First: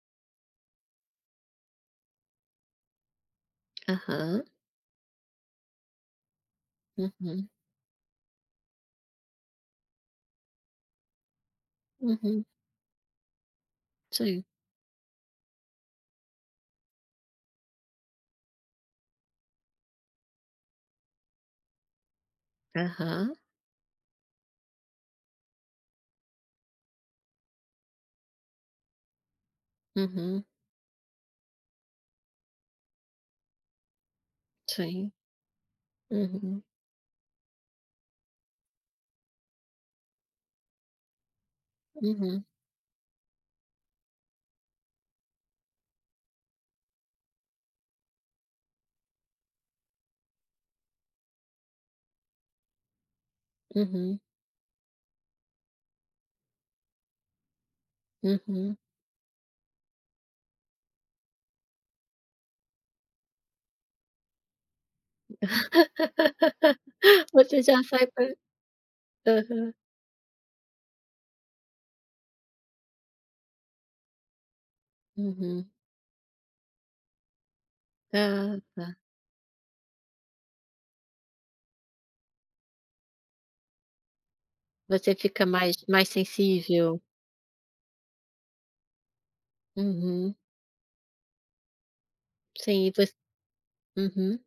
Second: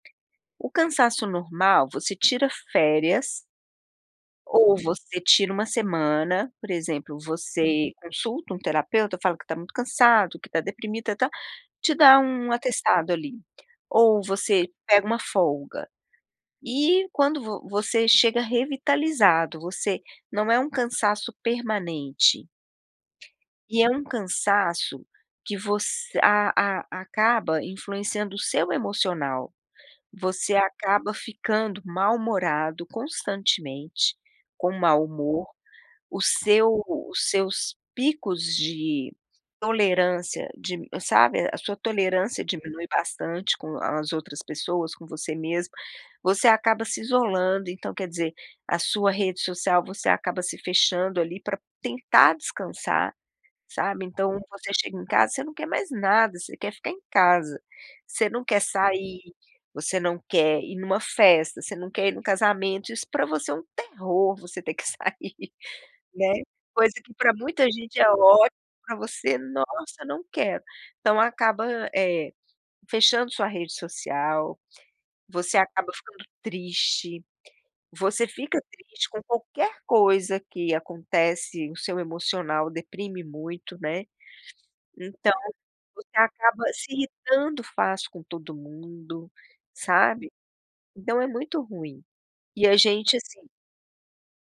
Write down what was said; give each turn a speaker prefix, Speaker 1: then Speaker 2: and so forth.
Speaker 1: O cansaço normal você tira férias
Speaker 2: Aham.
Speaker 1: ou você tira 1 semana por exemplo,
Speaker 2: Uhum.
Speaker 1: você consulta um terapeuta, fala que tá muito cansado, que tá deprimida, tá te dá
Speaker 2: Uhum.
Speaker 1: um atestado ali. Ou
Speaker 2: Sim.
Speaker 1: você pega 1 folga. E, quando vo você chega revitalizado, você não é um cansaço permanente.
Speaker 2: Aham.
Speaker 1: E é um cansaço que você a a acaba influenciando o seu emocional,
Speaker 2: Uhum.
Speaker 1: você acaba ficando mal-humorado, constantemente, com mau
Speaker 2: Sim.
Speaker 1: humor, o
Speaker 2: Uhum.
Speaker 1: seu os seus picos de tolerância dim sabe, a sua tolerância
Speaker 2: Uhum.
Speaker 1: diminui bastante com as outras pessoas, com você mesmo. Você acaba se isolando, então quer dizer, a sua rede social, você acaba se fechando ali, para tentar descansar, sabe.
Speaker 2: Uhum.
Speaker 1: Então, você chega em casa, você não quer mais nada, você quer ficar em casa, você não quer
Speaker 2: Uhum.
Speaker 1: sair, você não quer ir em uma festa, você não quer ir em um casamento, isso para você é um terror, você ter que sair, né. Coisa que para
Speaker 2: Você
Speaker 1: muita
Speaker 2: já
Speaker 1: gente
Speaker 2: sai
Speaker 1: é
Speaker 2: com a
Speaker 1: ótimo, para você:
Speaker 2: aham.
Speaker 1: "Nossa, não quero!", então acaba, eh, fechando sua rede social, você
Speaker 2: Uhum.
Speaker 1: acaba ficando triste, você
Speaker 2: Ah,
Speaker 1: fica
Speaker 2: tá.
Speaker 1: triste com qualquer coisa que acontece, o seu emocional deprime muito, né.
Speaker 2: Você
Speaker 1: Então,
Speaker 2: fica mais
Speaker 1: você
Speaker 2: mais
Speaker 1: acaba se
Speaker 2: sensível?
Speaker 1: irritando fácil com todo mundo, sabe.
Speaker 2: Uhum.
Speaker 1: Então é muito ruim. E a
Speaker 2: Sim e voc
Speaker 1: gente, assim
Speaker 2: Uhum.